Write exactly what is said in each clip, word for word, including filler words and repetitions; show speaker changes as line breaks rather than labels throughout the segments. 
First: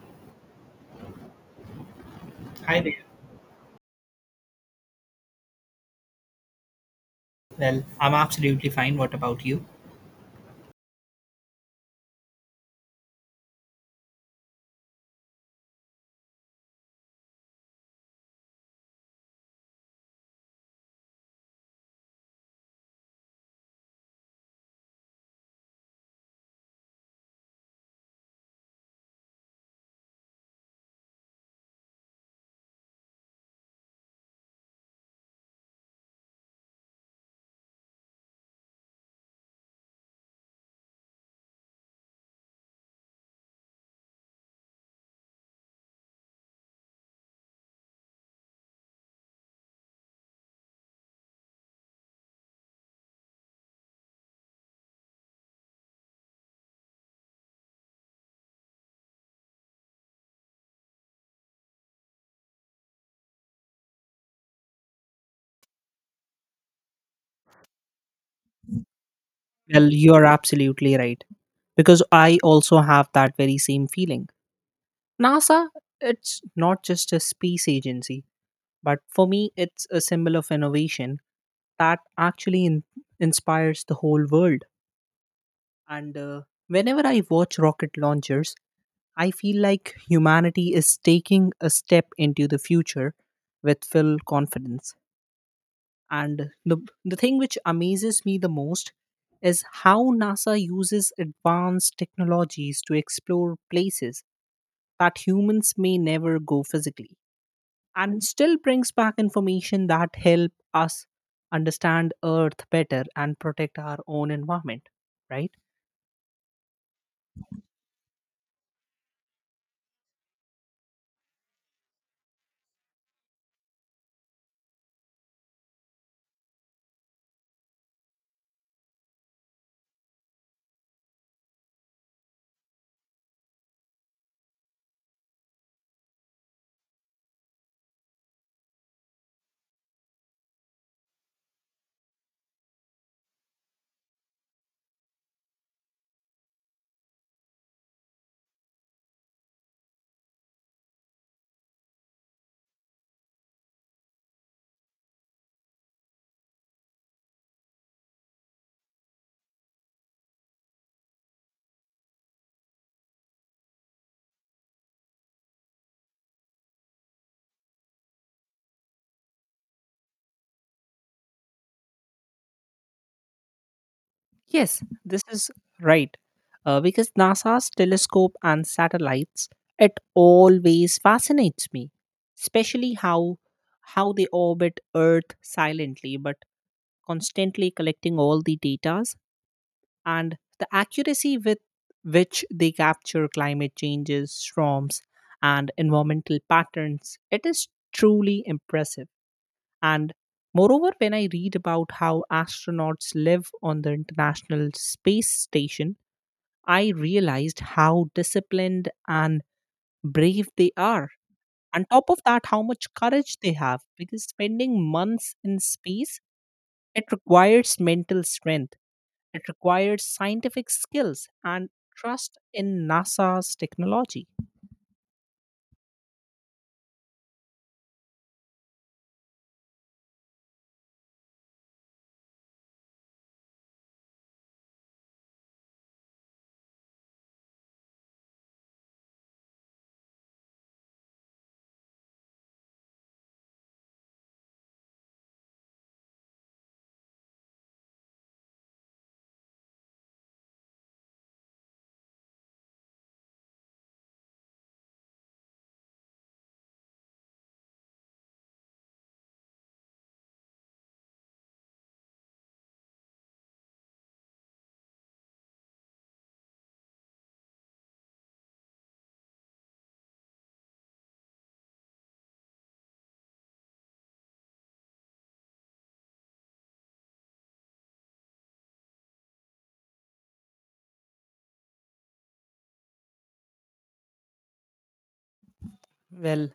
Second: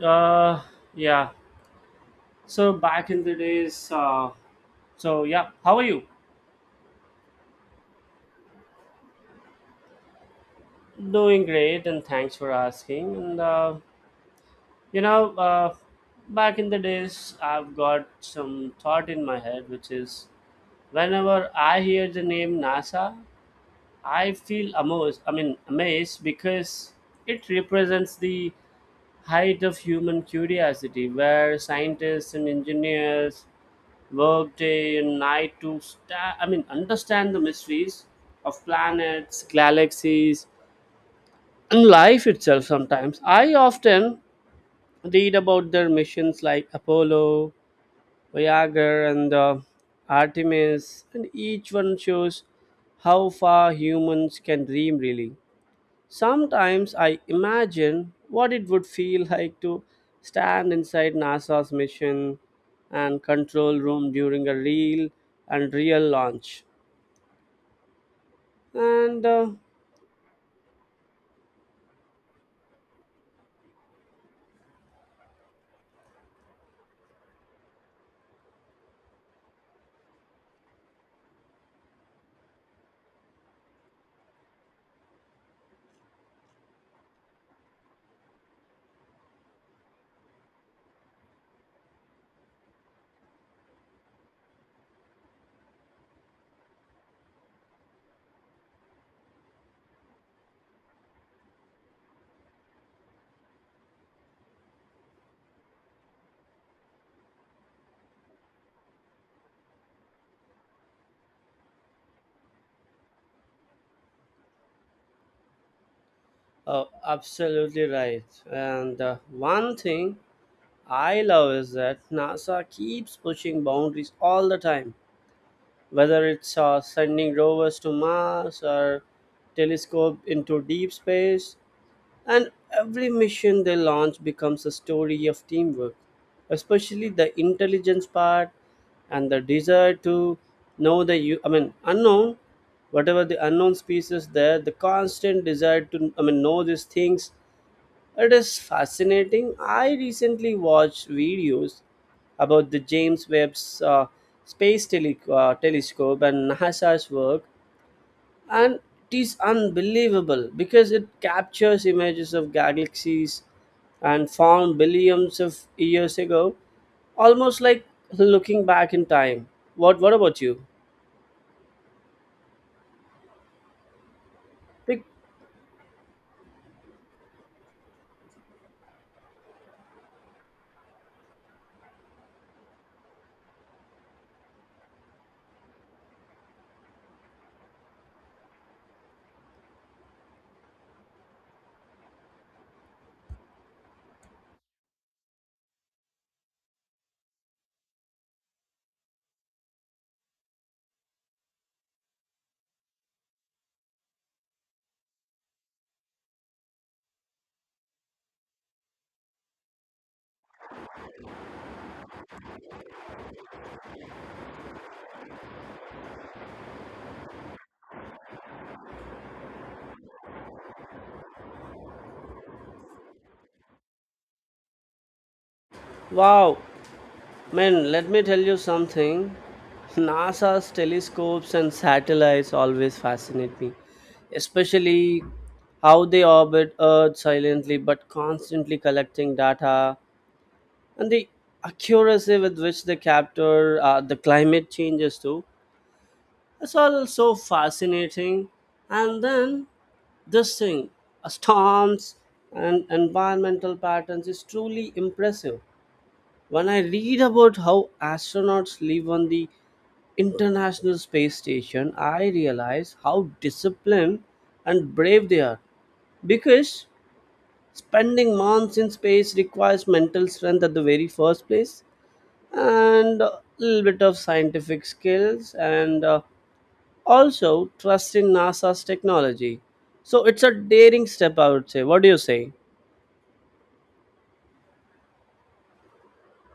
Uh, yeah. So
Hi there.
back in the days, uh, so yeah, how are you?
Well, I'm absolutely fine. What about you?
Doing great, and thanks for asking. And uh, you know, uh, back in the days, I've got some thought in my head, which is whenever I hear the name NASA, I feel amazed. I mean, amazed because it represents the height of human curiosity, where scientists and engineers work day and night to sta- I mean understand the mysteries of planets, galaxies, and life itself sometimes. I often read about their missions like Apollo, Voyager, and uh, Artemis, and each one shows how far humans can dream really. Sometimes I imagine what it would feel like to stand inside NASA's mission and control room during a real and real launch. And uh,
Well, you're absolutely right, because I also have that very same feeling. NASA, it's not just a space agency, but for me, it's a symbol of innovation that actually in- inspires the whole world. And uh, Whenever I watch rocket launchers, I feel like humanity is taking a step into the future with full confidence. And the, the thing which amazes me the most is how NASA uses advanced technologies to explore places that humans may never go physically, and still brings back information that help us understand earth better and protect our own environment, right?
uh, Absolutely right. And uh, one thing I love is that NASA keeps pushing boundaries all the time, whether it's uh, sending rovers to Mars or telescope into deep space. And every mission they launch becomes a story of teamwork, especially the intelligence part and the desire to know the u- I mean unknown, whatever the unknown species there, the constant desire to I mean know these things. It is fascinating. I recently watched videos about the James Webb's uh, Space Tele- uh, Telescope and NASA's work and it is unbelievable because it captures images of galaxies and found billions of years ago almost like looking back in time. What what about you?
Yes,
Pic-
this is right. Uh, because NASA's telescope and satellites, it always fascinates me, especially how how they orbit Earth silently but constantly collecting all the datas, and the accuracy with which they capture climate changes, storms, and environmental patterns. It is truly impressive. And moreover, when I read about how astronauts live on the International Space Station, I realized how disciplined and brave they are. On top of that, how much courage they have, because spending months in space, it requires mental strength. It required scientific skills and trust in NASA's technology.
wow, man, let me tell you something. NASA's telescopes and satellites always fascinate me, especially how they orbit earth silently but constantly collecting data, and the accuracy with which they capture uh, the climate changes too. It's all so fascinating. And then this thing, uh, storms and environmental patterns is truly impressive. When I read about how astronauts live on the international space station, I realize how disciplined and brave they are, because spending months in space requires mental strength at the very first place, and a little bit of scientific skills and uh, also trust in NASA's technology. So it's a daring step, I would say. What do you say?
Well,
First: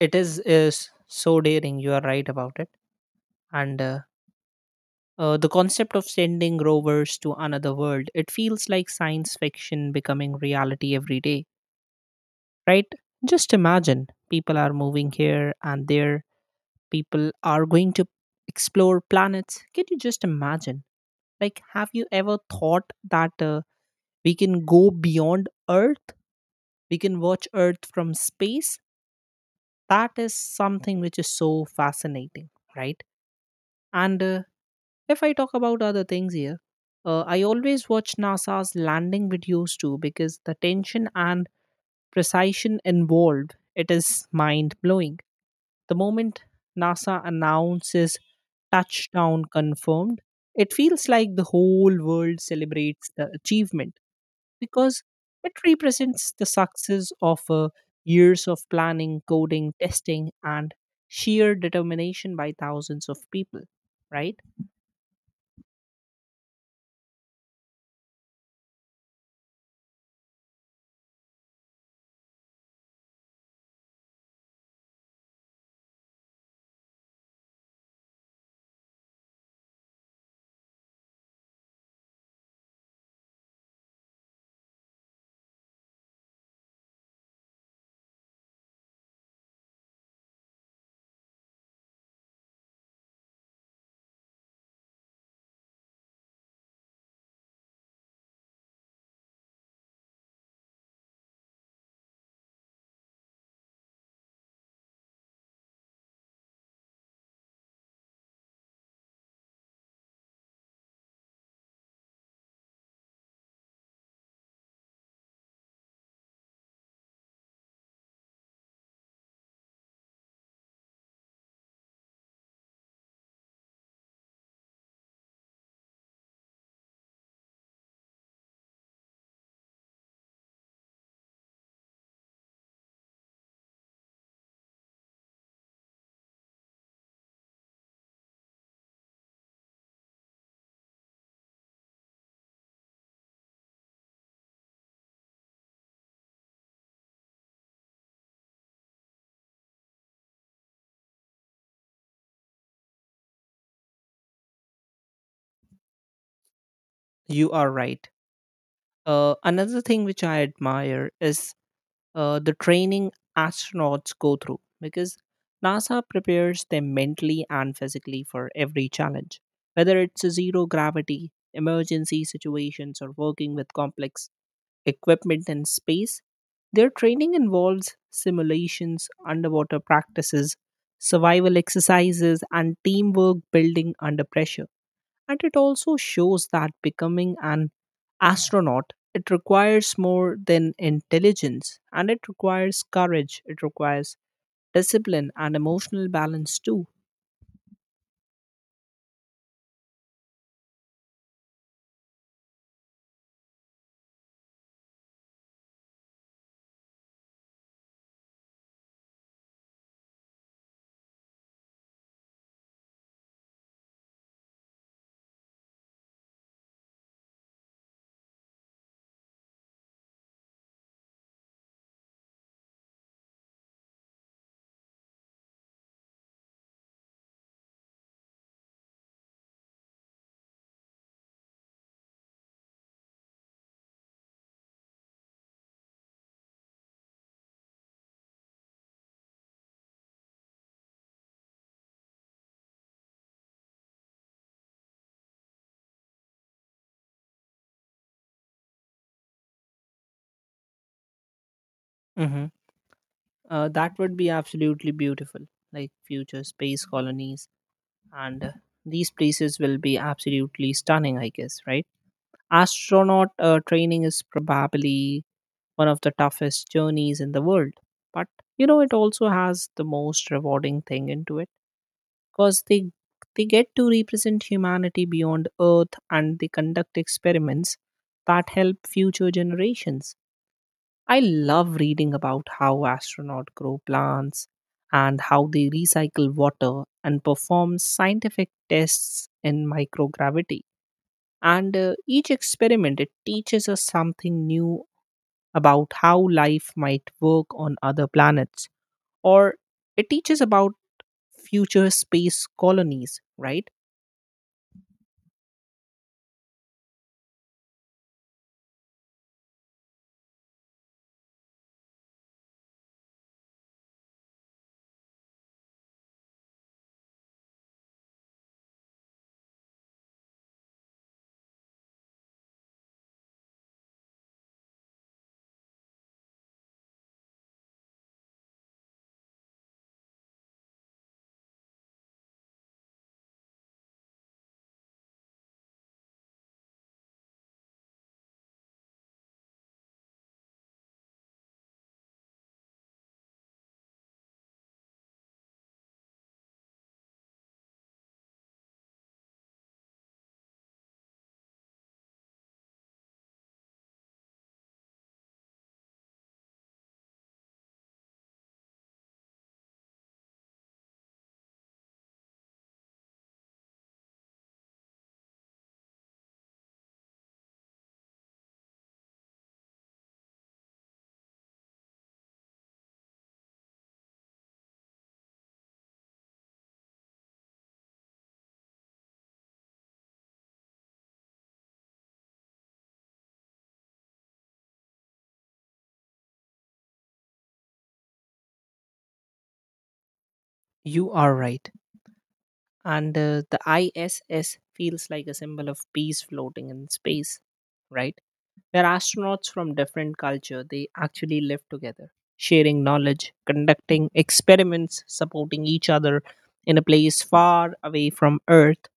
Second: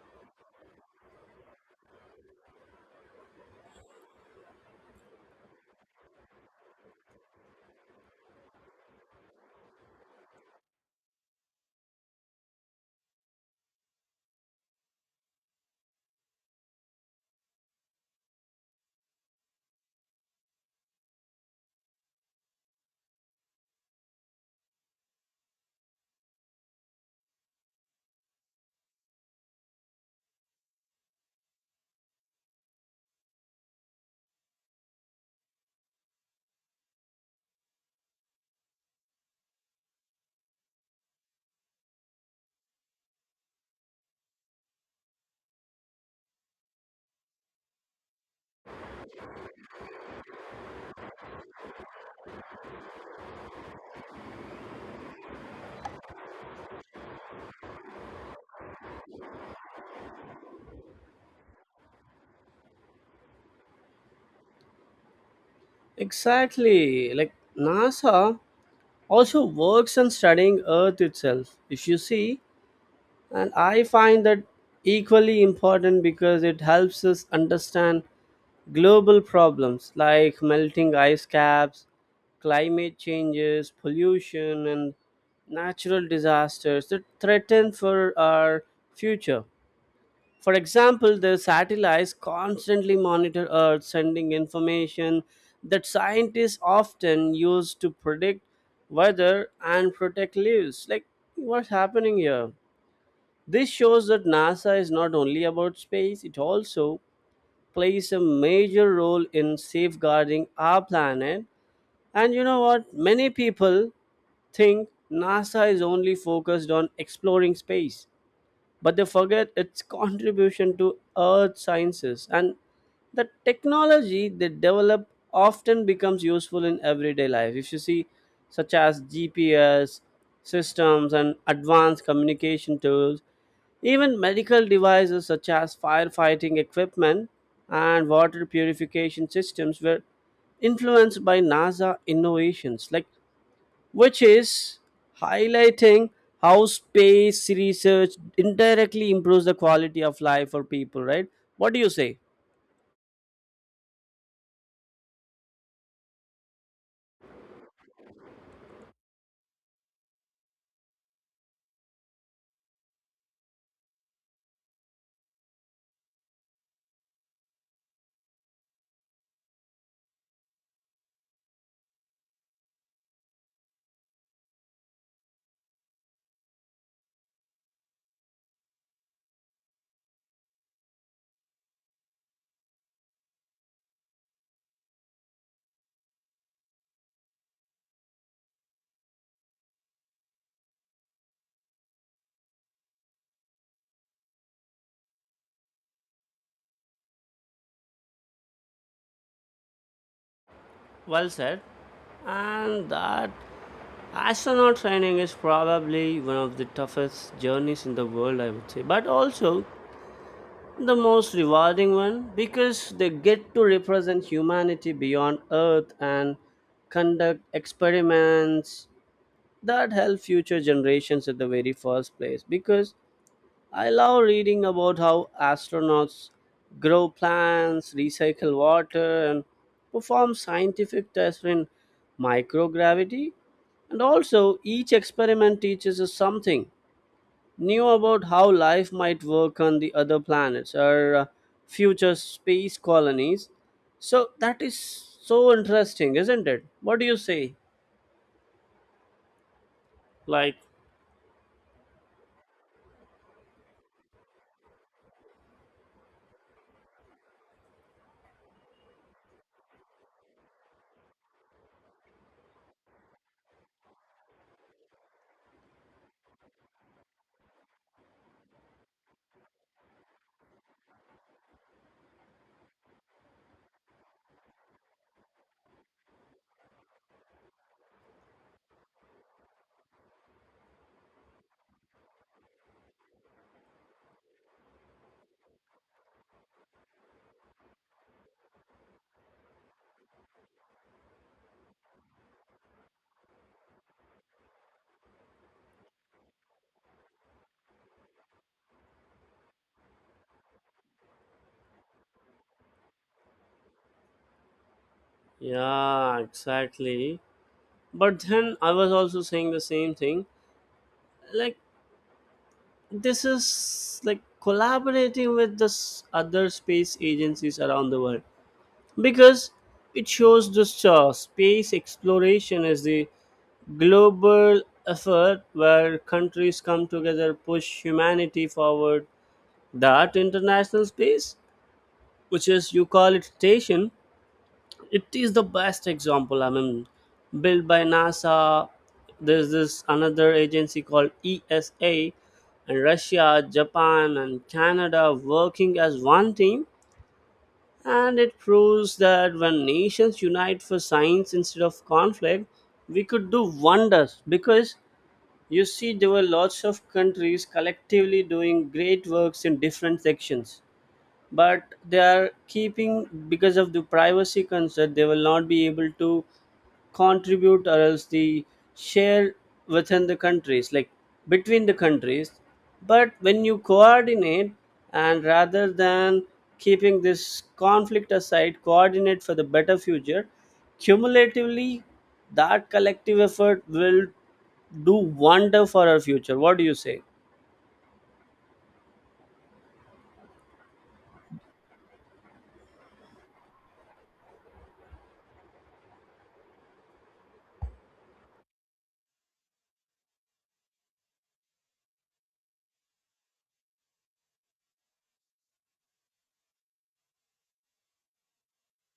it is is so daring. You are right about it, and uh, uh, the concept of sending rovers to another world. It feels like science fiction becoming reality every day, right? Just imagine people are moving here and there, people are going to explore planets. Can you just imagine? Like, have you ever thought that uh, we can go beyond Earth? We can watch Earth from space? That is something which is so fascinating, right? And uh, If I talk about other things here, uh, I always watch NASA's landing videos too, because the tension and precision involved, it is mind blowing. The moment NASA announces touchdown confirmed, it feels like the whole world celebrates the achievement, because it represents the success of uh, years of planning, coding, testing, and sheer determination by thousands of people, right?
Exactly. Like NASA also works on studying Earth itself. If you see, and I find that equally important because it helps us understand global problems like melting ice caps, climate changes, pollution, and natural disasters that threaten for our future. For example, the satellites constantly monitor Earth, sending information that scientists often use to predict weather and protect lives. Like, what's happening here? This shows that NASA is not only about space, it also plays a major role in safeguarding our planet. And you know what? Many people think NASA is only focused on exploring space, but they forget its contribution to earth sciences, and the technology they develop often becomes useful in everyday life, if you see, such as GPS systems and advanced communication tools, even medical devices such as firefighting equipment and water purification systems were influenced by NASA innovations, like which is highlighting how space research indirectly improves the quality of life for people, right? What do you say?
You are right. Uh, another thing which I admire is uh, the training astronauts go through, because NASA prepares them mentally and physically for every challenge, whether it's zero gravity, emergency situations, or working with complex equipment in space. Their training involves simulations, underwater practices, survival exercises, and teamwork building under pressure. And it also shows that becoming an astronaut, it requires more than intelligence, and it requires courage, it requires discipline and emotional balance too.
Well said. And that astronaut training is probably one of the toughest journeys in the world, I would say, but also the most rewarding one because they get to represent humanity beyond Earth and conduct experiments that help future generations at the very first place. Because I love reading about how astronauts grow plants, recycle water, and perform scientific tests in microgravity. And also, each experiment teaches us something new about how life might work on the other planets or uh, future space colonies. So, that is so interesting, isn't it? What do you say? Like,
Hmm. Uh, that would be absolutely beautiful, like future space colonies, and uh, these places will be absolutely stunning, I guess, right? Astronaut uh, training is probably one of the toughest journeys in the world, but you know, it also has the most rewarding thing into it, because they they get to represent humanity beyond earth, and they conduct experiments that help future generations. I love reading about how astronauts grow plants, and how they recycle water and perform scientific tests in microgravity. And uh, Each experiment, it teaches us something new about how life might work on other planets, or it teaches about future space colonies, right?
yeah, exactly. But then I was also saying the same thing. Like, this is like collaborating with the s- other space agencies around the world because it shows this uh, space exploration as the global effort where countries come together push humanity forward. That international space, which is you call it station, it is the best example. I mean, built by NASA. There's this another agency called ESA and Russia, Japan, and Canada working as one team, and it proves that when nations unite for science instead of conflict, we could do wonders. Because you see, there were lots of countries collectively doing great works in different sections, but they are keeping, because of the privacy concern they will not be able to contribute or else the share within the countries, like between the countries. But when you coordinate, and rather than keeping this conflict aside coordinate for the better future cumulatively, that collective effort will do wonder for our future. What do you say?
You are right. And uh, The I S S feels like a symbol of peace floating in space, right? Where astronauts from different culture, they actually live together, sharing knowledge, conducting experiments, supporting each other in a place far away from Earth.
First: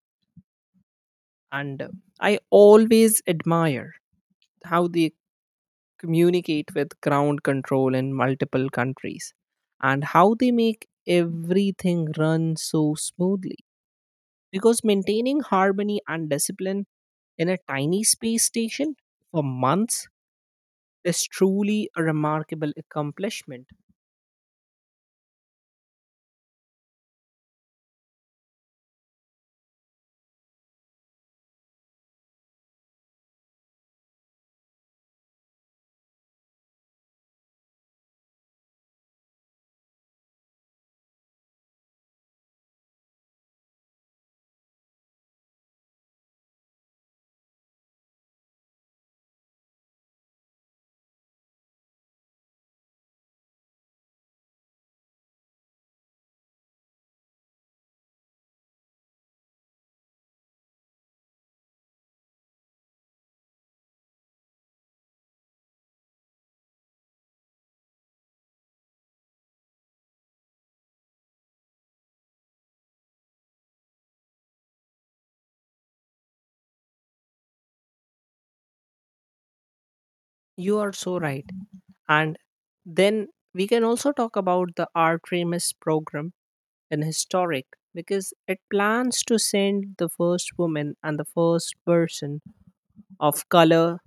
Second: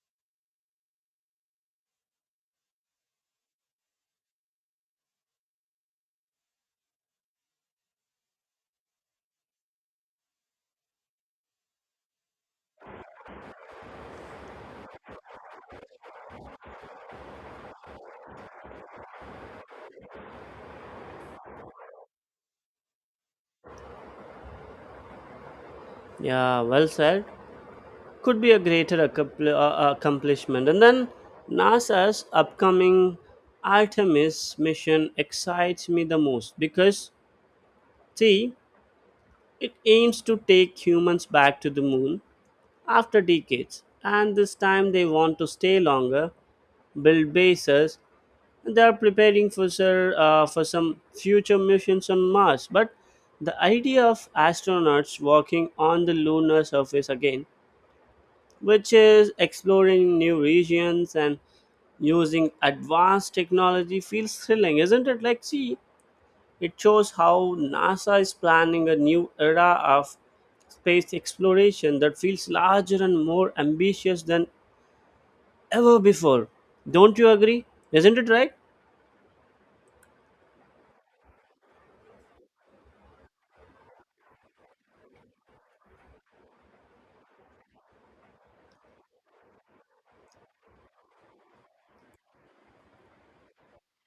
And uh, I always admire how they communicate with ground control in multiple countries, and how they make everything run so smoothly, because maintaining harmony and discipline in a tiny space station for months is truly a remarkable accomplishment.
Yeah, well said. Could be a greater accompli- uh, accomplishment. And then NASA's upcoming Artemis mission excites me the most because, see, it aims to take humans back to the moon after decades. And this time they want to stay longer, build bases, and they are preparing for, sir, uh, for some future missions on Mars. But the idea of astronauts walking on the lunar surface again, which is exploring new regions and using advanced technology feels thrilling, isn't it? Like, see, it shows how NASA is planning a new era of space exploration that feels larger and more ambitious than ever before. Don't you agree? Isn't it right?
You are so right. And then we can also talk about the Artemis program in historic, because it plans to send the first woman and the first person of color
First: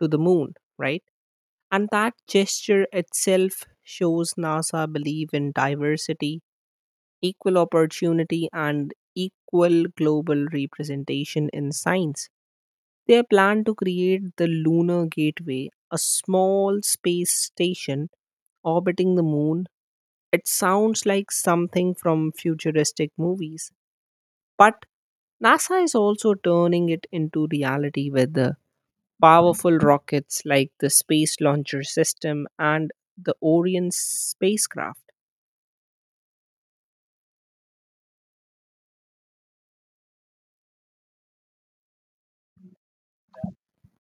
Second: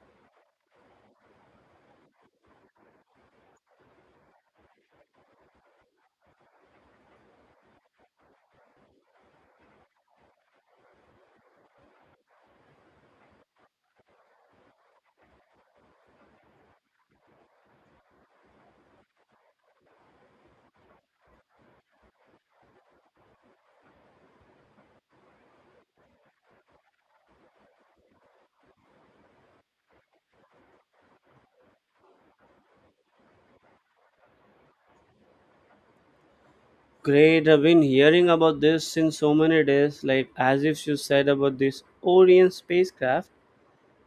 to the moon, right? And that gesture itself shows NASA believe in diversity, equal opportunity, and equal global representation in science. Their plan to create the Lunar Gateway, a small space station orbiting the moon, it sounds like something from futuristic movies. But NASA is also turning it into reality with the powerful rockets like the Space Launcher System and the Orion spacecraft.
Great, I've been hearing about this since so many days, like as if you said about this Orion spacecraft.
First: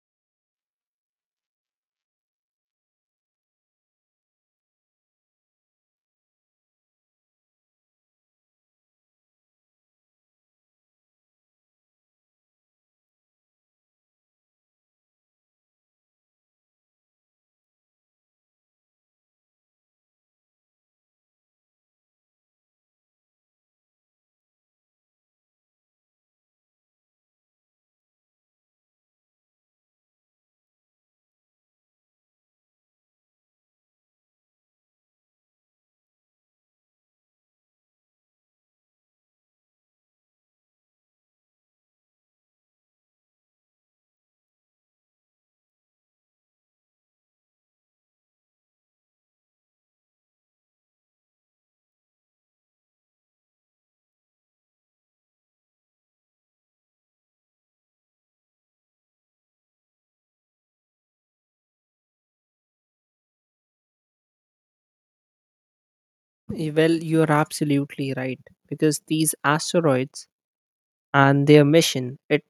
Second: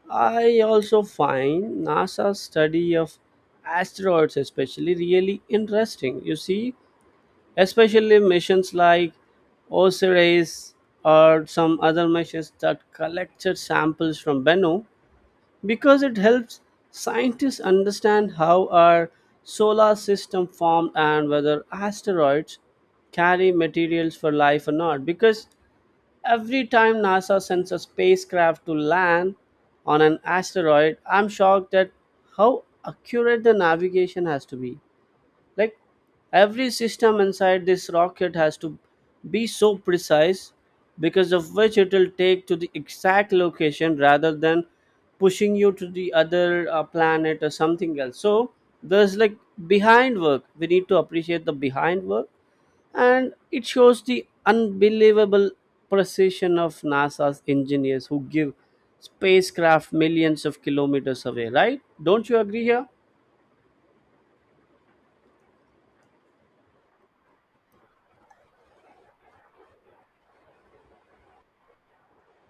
I also find NASA's study of asteroids especially really interesting. You see, especially missions like OSIRIS or some other missions that collected samples from Bennu, because it helps scientists understand how our solar system formed and whether asteroids carry materials for life or not. Because every time NASA sends a spacecraft to land on an asteroid, I'm shocked at how accurate the navigation has to be. Like every system inside this rocket has to be so precise, because of which it will take to the exact location rather than pushing you to the other uh, planet or something else. So there's like behind work. We need to appreciate the behind work, and it shows the unbelievable precision of NASA's engineers who give spacecraft millions of kilometers away, right? Don't you agree here?
Y- Well, you're absolutely right, because these asteroids and their mission, it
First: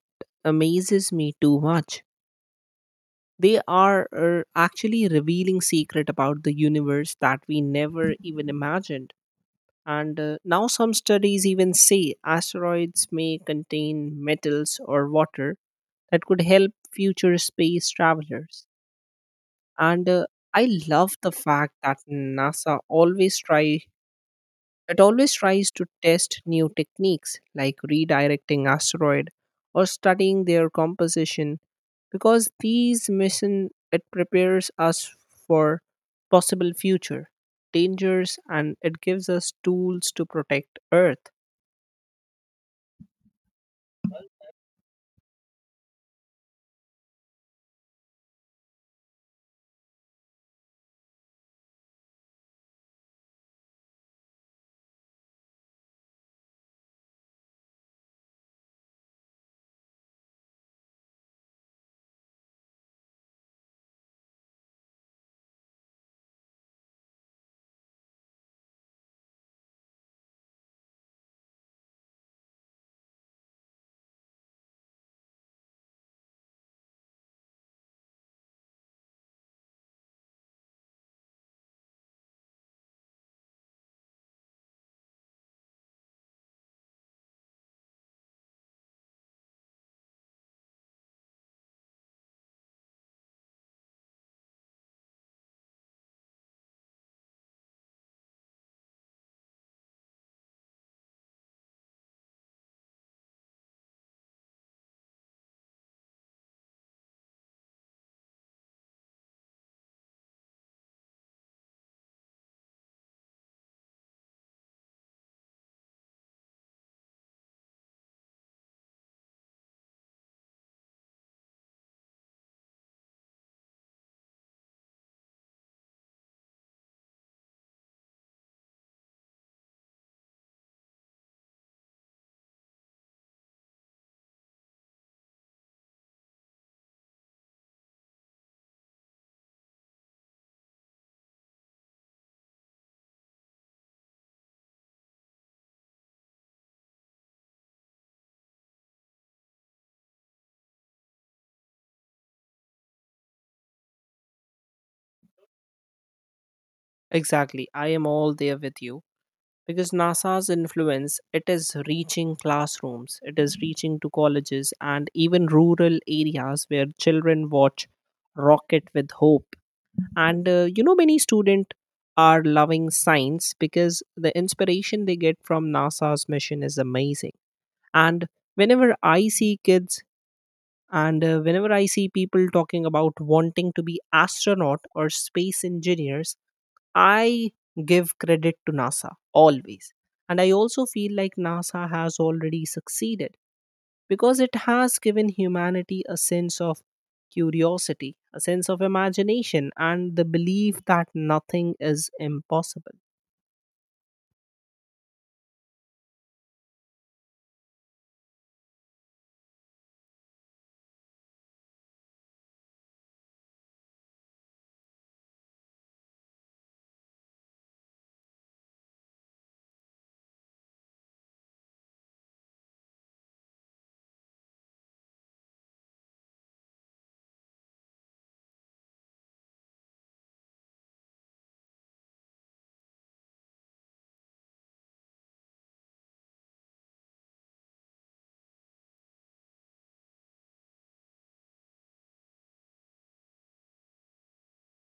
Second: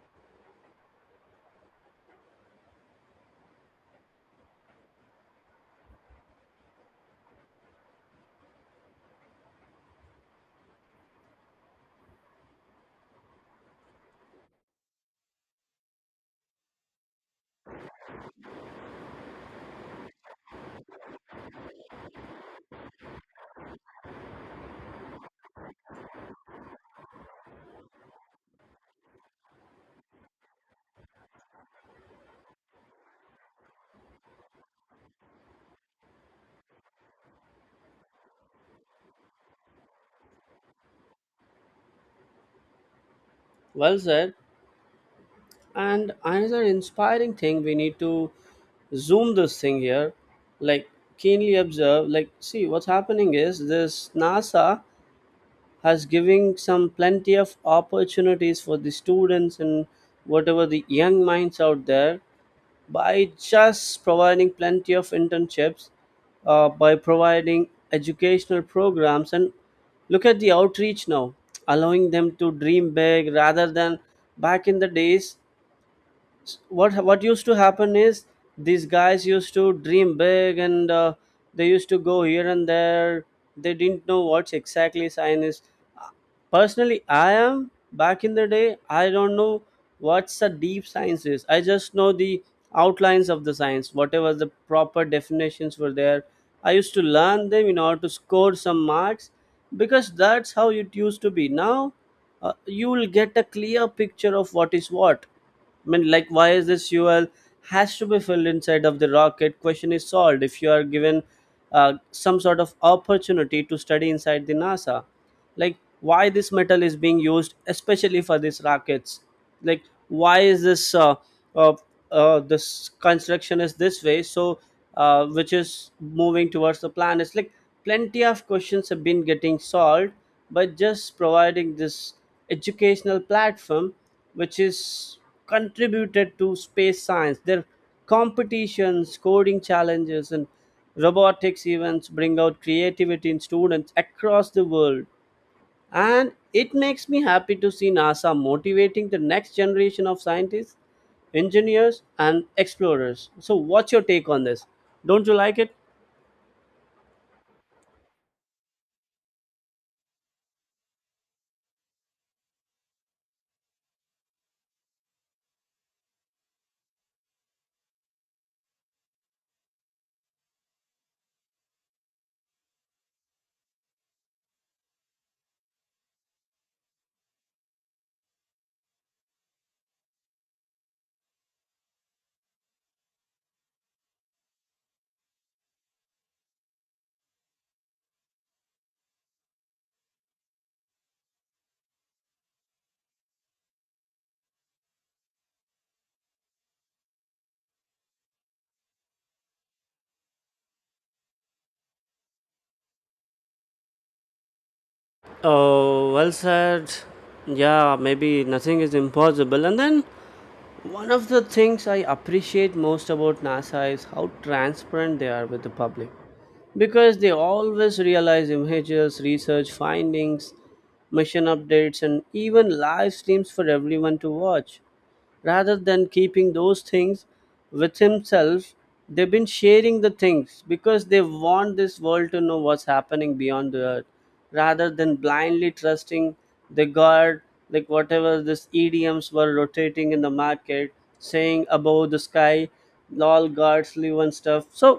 amazes me too much. They are uh, actually revealing secret about the universe that we never even imagined. And uh, Now some studies even say asteroids may contain metals or water that could help future space travelers. And uh, I love the fact that NASA always try It always tries to test new techniques like redirecting asteroid or studying their composition, because these mission, it prepares us for possible future dangers, and it gives us tools to protect earth.
Well said. And another inspiring thing we need to zoom this thing here, like keenly observe, like see what's happening is this NASA has giving some plenty of opportunities for the students and whatever the young minds out there by just providing plenty of internships, uh, by providing educational programs, and look at the outreach now, allowing them to dream big rather than back in the days. S- what what used to happen is these guys used to dream big, and uh, they used to go here and there. They didn't know what's exactly science is. Personally I am, back in the day, I don't know what's a deep science is. I just know the outlines of the science, whatever the proper definitions were there, I used to learn them in order to score some marks, because that's how it used to be. Now, uh, you will get a clear picture of what is what. I mean, like, why is this fuel has to be filled inside of the rocket? Question is solved if you are given uh, some sort of opportunity to study inside the NASA. Like, why this metal is being used, especially for these rockets? Like, why is this uh, uh, uh, this construction is this way? So, uh, which is moving towards the planets? Like, plenty of questions have been getting solved by just providing this educational platform, which is contributed to space science. Their competitions, coding challenges, and robotics events bring out creativity in students across the world. And it makes me happy to see NASA motivating the next generation of scientists, engineers, and explorers. So, what's your take on this? Don't you like it?
Exactly, I am all there with you, because NASA's influence, it is reaching classrooms, it is reaching to colleges and even rural areas where children watch rocket with hope. And uh, You know, many students are loving science because the inspiration they get from NASA's mission is amazing. And whenever I see kids, and uh, whenever I see people talking about wanting to be astronaut or space engineers, I give credit to NASA always. And I also feel like NASA has already succeeded, because it has given humanity a sense of curiosity, a sense of imagination, and the belief that nothing is impossible.
Oh, well said. Yeah, maybe nothing is impossible. And then one of the things I appreciate most about NASA is how transparent they are with the public, because they always realize images, research findings, mission updates, and even live streams for everyone to watch rather than keeping those things with himself. They've been sharing the things because they want this world to know what's happening beyond the earth, rather than blindly trusting the god, like whatever this EDMs were rotating in the market saying above the sky, lol, gods live and stuff. So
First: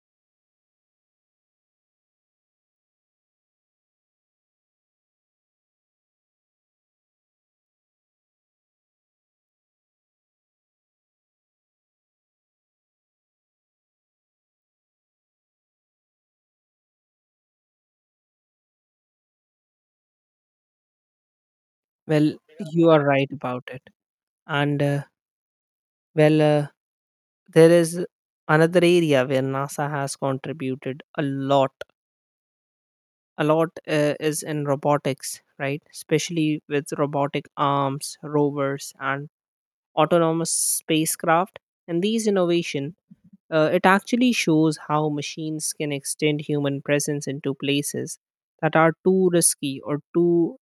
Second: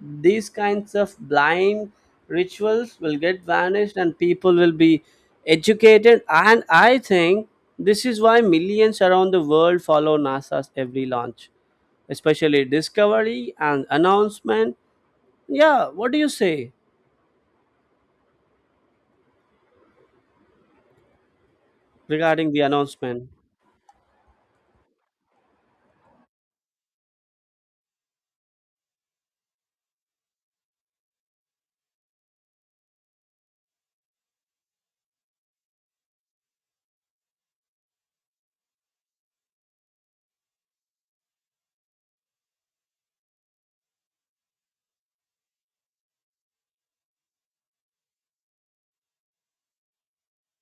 these kinds of blind rituals will get vanished and people will be educated, and I think this is why millions around the world follow NASA's every launch, especially discovery and announcement, yeah, what do you say
Well,
regarding the
you are
announcement?
right about it. And uh, well, uh, there is another area where NASA has contributed a lot. A lot uh, is in robotics, right? Especially with robotic arms, rovers, and autonomous spacecraft. And these innovation, Uh, it actually shows how machines can extend human presence into places that are too risky or too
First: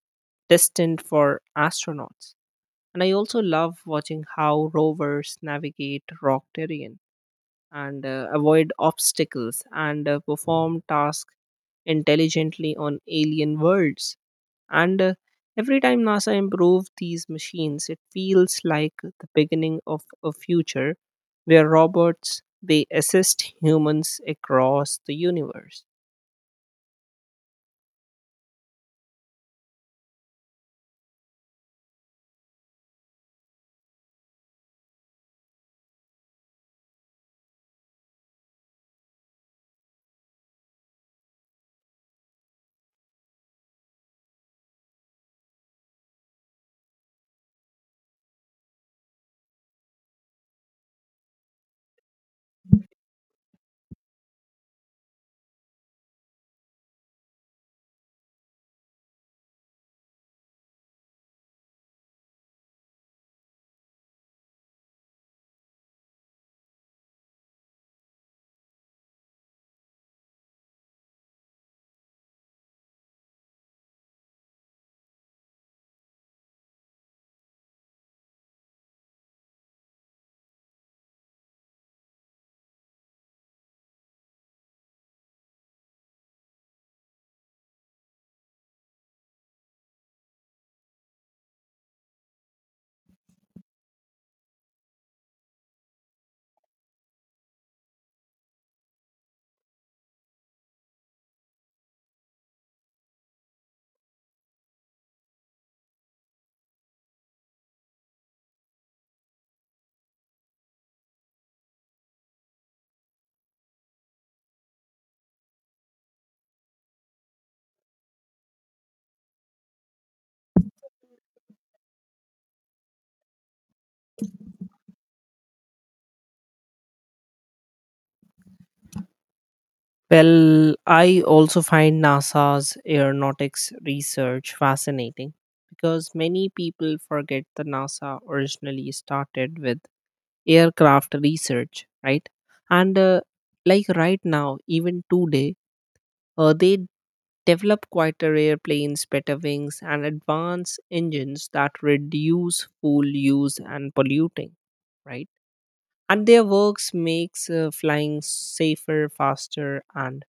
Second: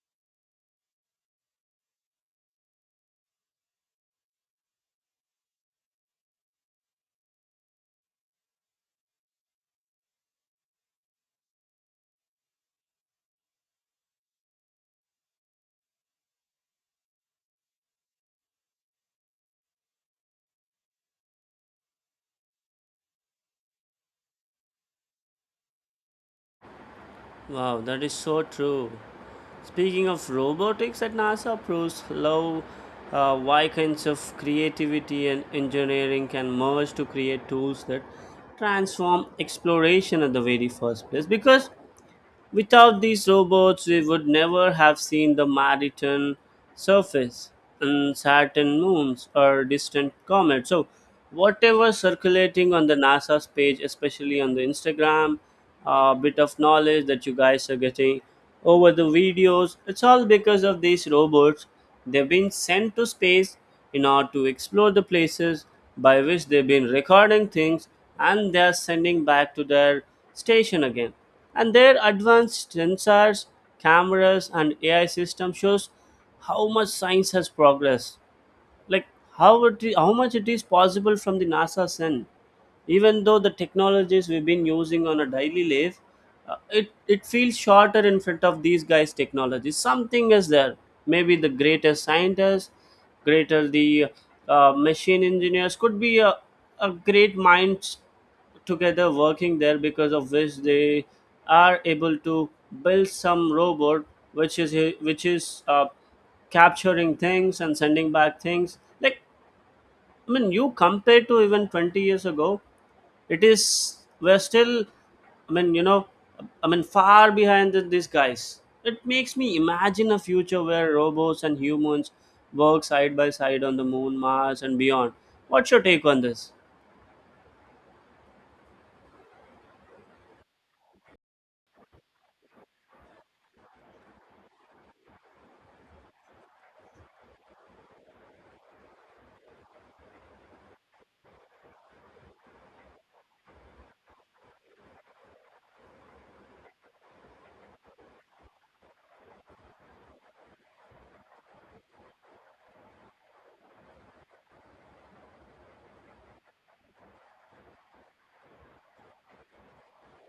distant for astronauts. And I also love watching how rovers navigate rock terrain, and uh, avoid obstacles, and uh, perform tasks intelligently on alien worlds. And uh, Every time NASA improve these machines, it feels like the beginning of a future where robots, they assist humans across the universe.
Wow, that is so true. Speaking of robotics at NASA proves how uh, why kinds of creativity and engineering can merge to create tools that transform exploration at the very first place. Because without these robots, we would never have seen the Maritan surface and Saturn moons or distant comets. So, whatever circulating on the NASA's page, especially on the Instagram, a bit of knowledge that you guys are getting over the videos, it's all because of these robots. They've been sent to space in order to explore the places by which they've been recording things and they're sending back to their station again. And their advanced sensors, cameras, and ai system shows how much science has progressed, like how it is, how much it is possible from the nasa sun. Even though the technologies we've been using on a daily life, uh, it it feels shorter in front of these guys technologies. Something is there, maybe the greatest scientists, greater the uh, machine engineers could be a, a great minds together working there, because of which they are able to build some robot which is which is uh, capturing things and sending back things. Like, I mean you compare to even twenty years ago, it is, we're still, i mean you know i mean far behind the, these guys. It makes me imagine a future where robots and humans work side by side on the moon, mars, and beyond. What's your take on this?
Well, I also find NASA's aeronautics research fascinating, because many people forget that NASA originally started with aircraft research, right? And uh, Like right now, even today, Uh, they develop quieter airplanes, better wings, and advanced engines that reduce fuel use and polluting, right? And their works makes uh, flying safer, faster, and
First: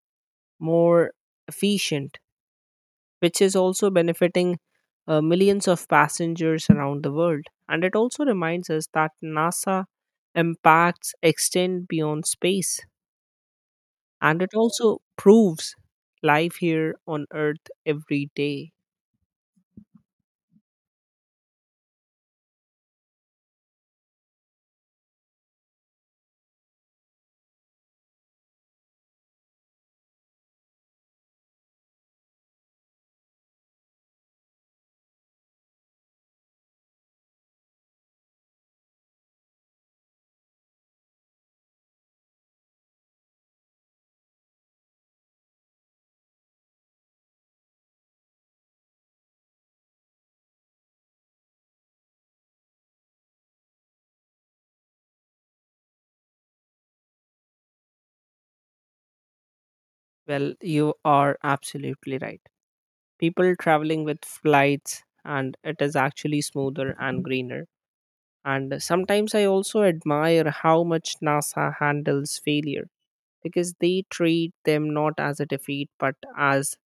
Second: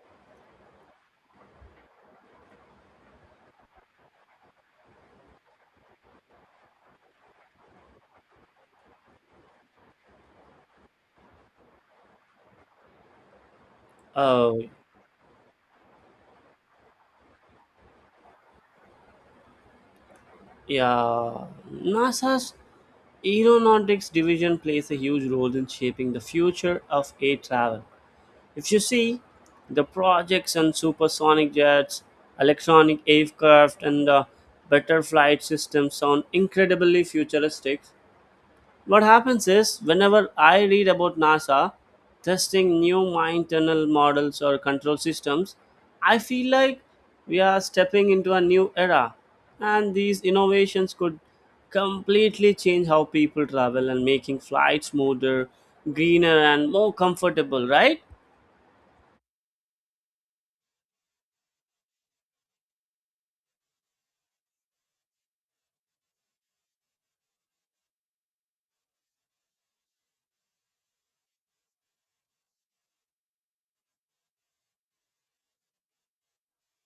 more efficient, which is also benefiting uh, millions of passengers around the world. And it also reminds us that NASA impacts extend beyond space, and it
Oh.
also proves life here on Earth every day.
Yeah, NASA's Aeronautics Division plays a huge role in shaping the future of air travel. If you see, the projects on supersonic jets, electronic aircraft, and the better flight systems sound incredibly futuristic. What happens is, whenever I read about NASA testing new mine tunnel models or control systems, I feel like we are stepping into a new era. And these innovations could completely change how people travel, and making flights smoother, greener, and more comfortable, right?
Well, you are absolutely right. People traveling with flights, and it is actually smoother and greener. And sometimes I also admire how much NASA handles failure, because they treat them not as a defeat but as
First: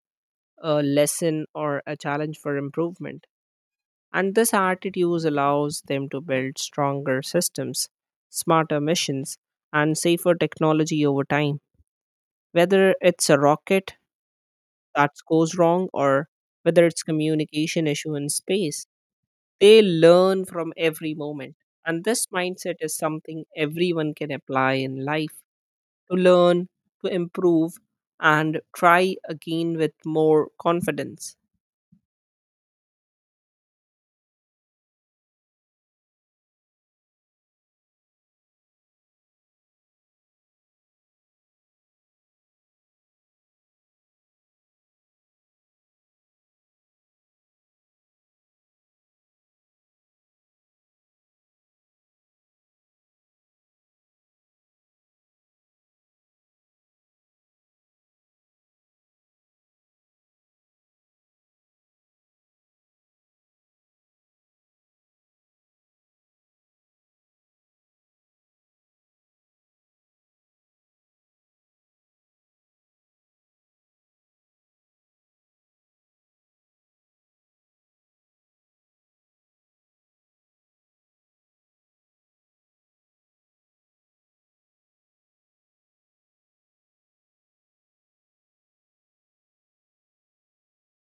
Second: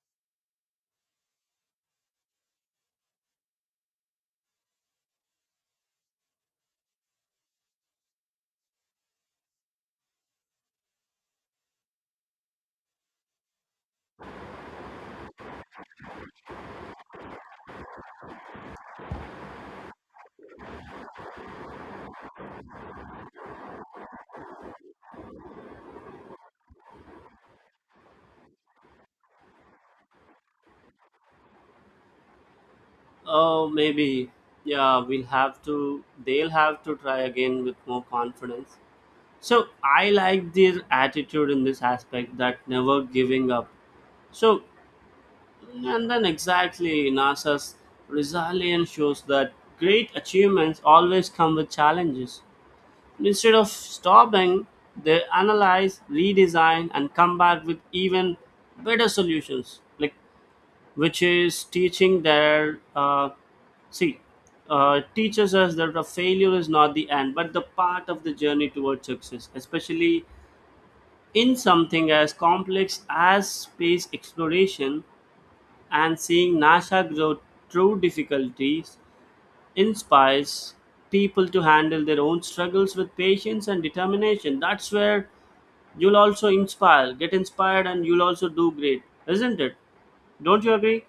a lesson or a challenge for improvement. And this attitude allows them to build stronger systems, smarter missions, and safer technology over time. Whether it's a rocket that goes wrong, or whether it's communication issue in space, they learn from every moment. And this mindset is something everyone can apply in life, to learn, to improve, and try again with more confidence.
Oh, maybe. Yeah, we'll have to, they'll have to try again with more confidence. So I like their attitude in this aspect, that never giving up. So, and then exactly, NASA's resilience shows that great achievements always come with challenges. Instead of stopping, they analyze, redesign, and come back with even better solutions. Like, which is teaching their uh, see, uh, teaches us that a failure is not the end, but the part of the journey towards success, especially in something as complex as space exploration. And seeing NASA grow through difficulties inspires people to handle their own struggles with patience and determination. That's where you'll also inspire, get inspired, and you'll also do great, isn't it? Don't you agree?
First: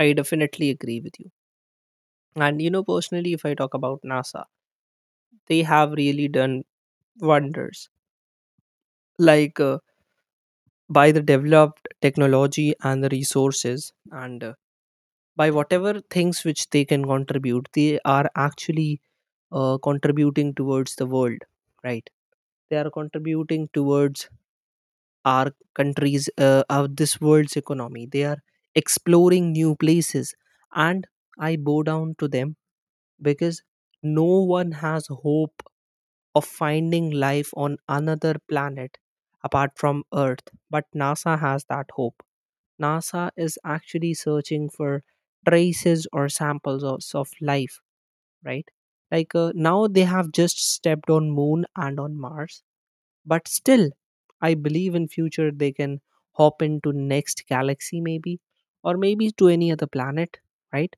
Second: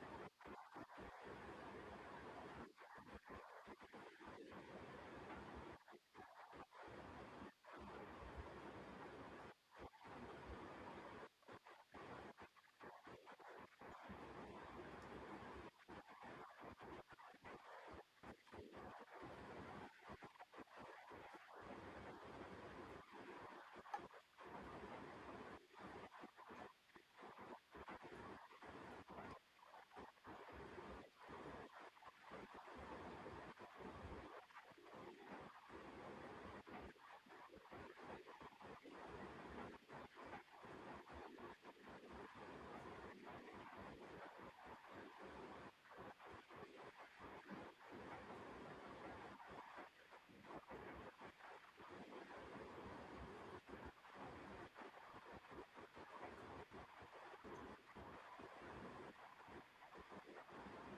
I definitely agree with you. And you know, personally, if I talk about NASA, they have really done wonders. Like uh, by the developed technology and the resources, and uh, by whatever things which they can contribute, they are actually uh, contributing towards the world, right? They are contributing towards our countries uh, of this world's economy. They are exploring new places. And I bow down to them, because no one has hope of finding life on another planet apart from earth, but NASA has that hope. NASA is actually searching for traces or samples of, of life, right? Like uh, now they have just stepped on moon and on mars, but still, I believe in future they can hop into next galaxy maybe, or maybe to any other planet, right?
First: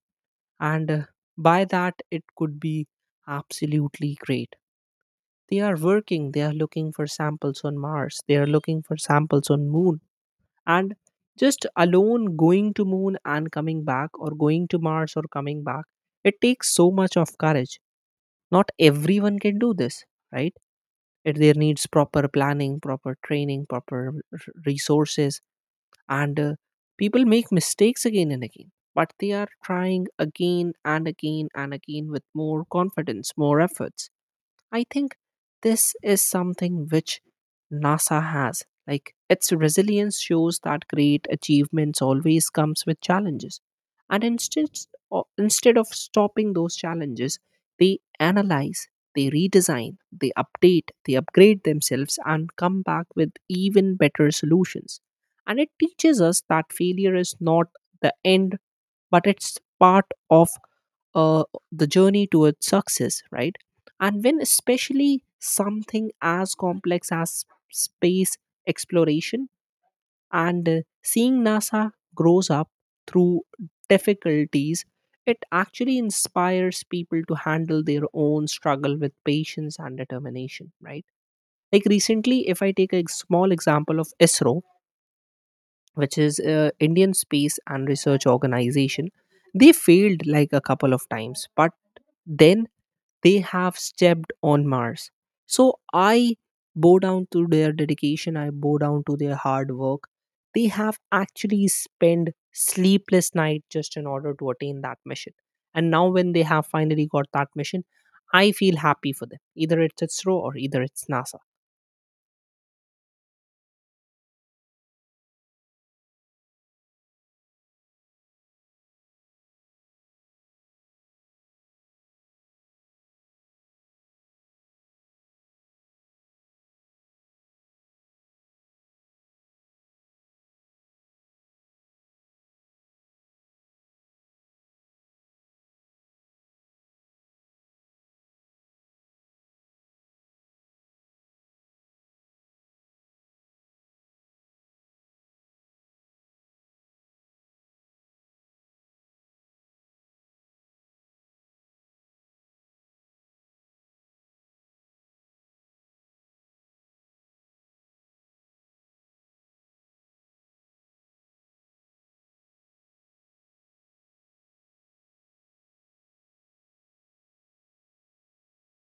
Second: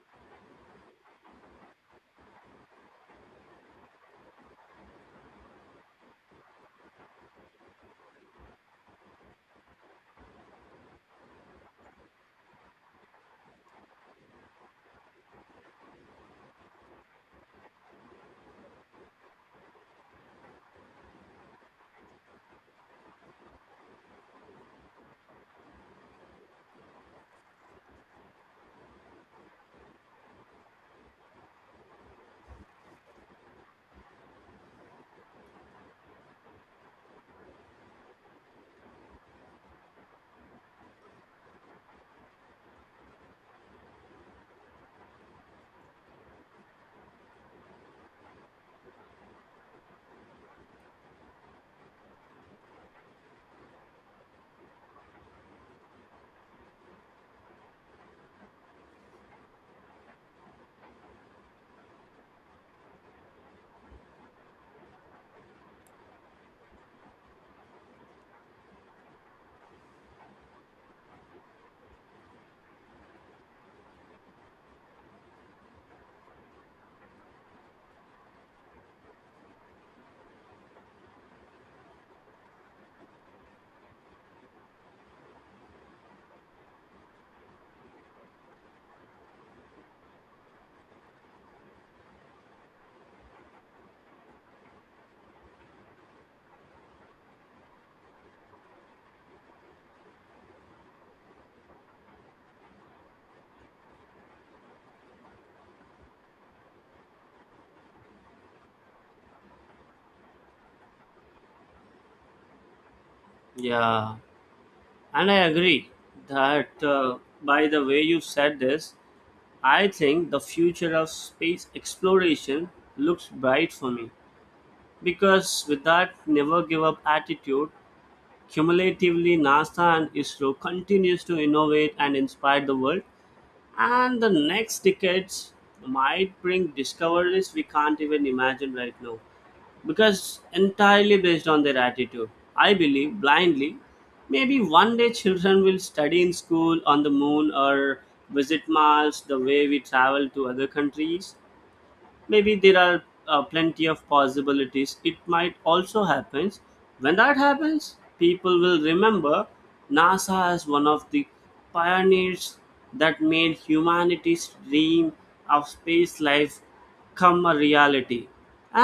and uh, By that, it could be absolutely great. They are working, they are looking for samples on mars, they are looking for samples on moon. And just alone going to moon and coming back, or going to mars or coming back, it takes so much of courage. Not everyone can do this, right? It there needs proper planning, proper training, proper r- resources. And uh, People make mistakes again and again, but they are trying again and again and again with more confidence, more efforts. I think this is something which NASA has. Like its resilience shows that great achievements always comes with challenges. And instead o- instead of stopping those challenges, they analyze, they redesign, they update, they upgrade themselves and come back with even better solutions. And it teaches us that failure is not the end, but it's part of uh, the journey towards success, right? And when especially something as complex as space exploration, and uh, seeing NASA grows up through difficulties, it actually inspires people to handle their own struggle with patience and determination, right? Like recently, if I take a small example of ISRO, which is uh, Indian Space and Research Organization, they failed like a couple of times, but then they have stepped on Mars. So I bow down to their dedication, I bow down to their hard work. They have actually spent sleepless night just in order to attain that mission. And now when they have finally got that mission, I feel happy for them. Either it's ISRO or either it's NASA.
Yeah, and I agree that, uh, by the way you said this, I think the future of space exploration looks bright for me, because with that never give up attitude, cumulatively, NASA and I S R O continues to innovate and inspire the world, and the next decades might bring discoveries we can't even imagine right now, because entirely based on their attitude. I believe blindly, maybe one day children will study in school on the moon or visit Mars the way we travel to other countries. Maybe there are uh, plenty of possibilities, it might also happens. When that happens, people will remember nasa as one of the pioneers that made humanity's dream of space life come a reality.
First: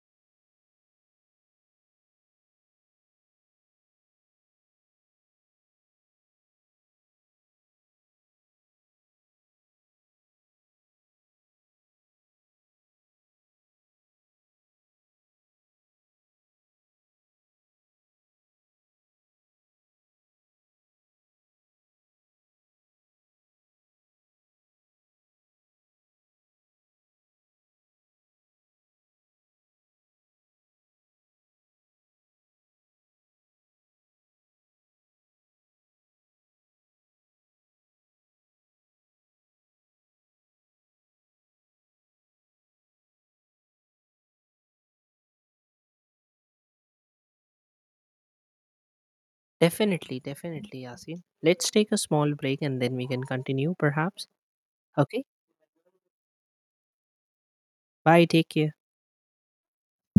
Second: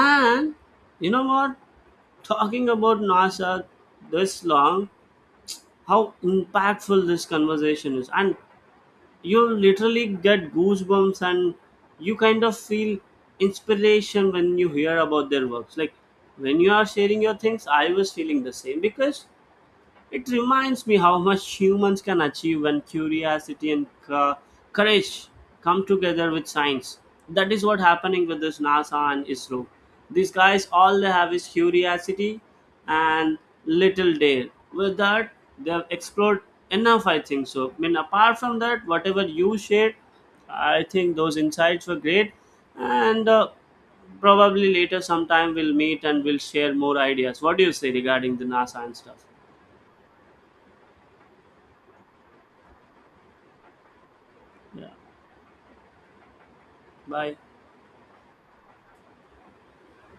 And you know what, talking about nasa this long, how impactful this conversation is. And you literally get goosebumps, and you kind of feel inspiration when you hear about their works. Like when you are sharing your things, I was feeling the same, because it reminds me how much humans can achieve when curiosity and co- courage come together with science. That is what happening with this NASA and I S R O. These guys, all they have is curiosity and little dare. With that, they have explored enough, I think so. I mean, apart from that, whatever you shared, I think those insights were great. And uh, probably later sometime we'll meet and we'll share more ideas. What do you say regarding the NASA and stuff?
Definitely, definitely, Yasin. Let's take a small break and then we can continue perhaps.
Yeah.
Okay.
Bye.
Bye. Take care.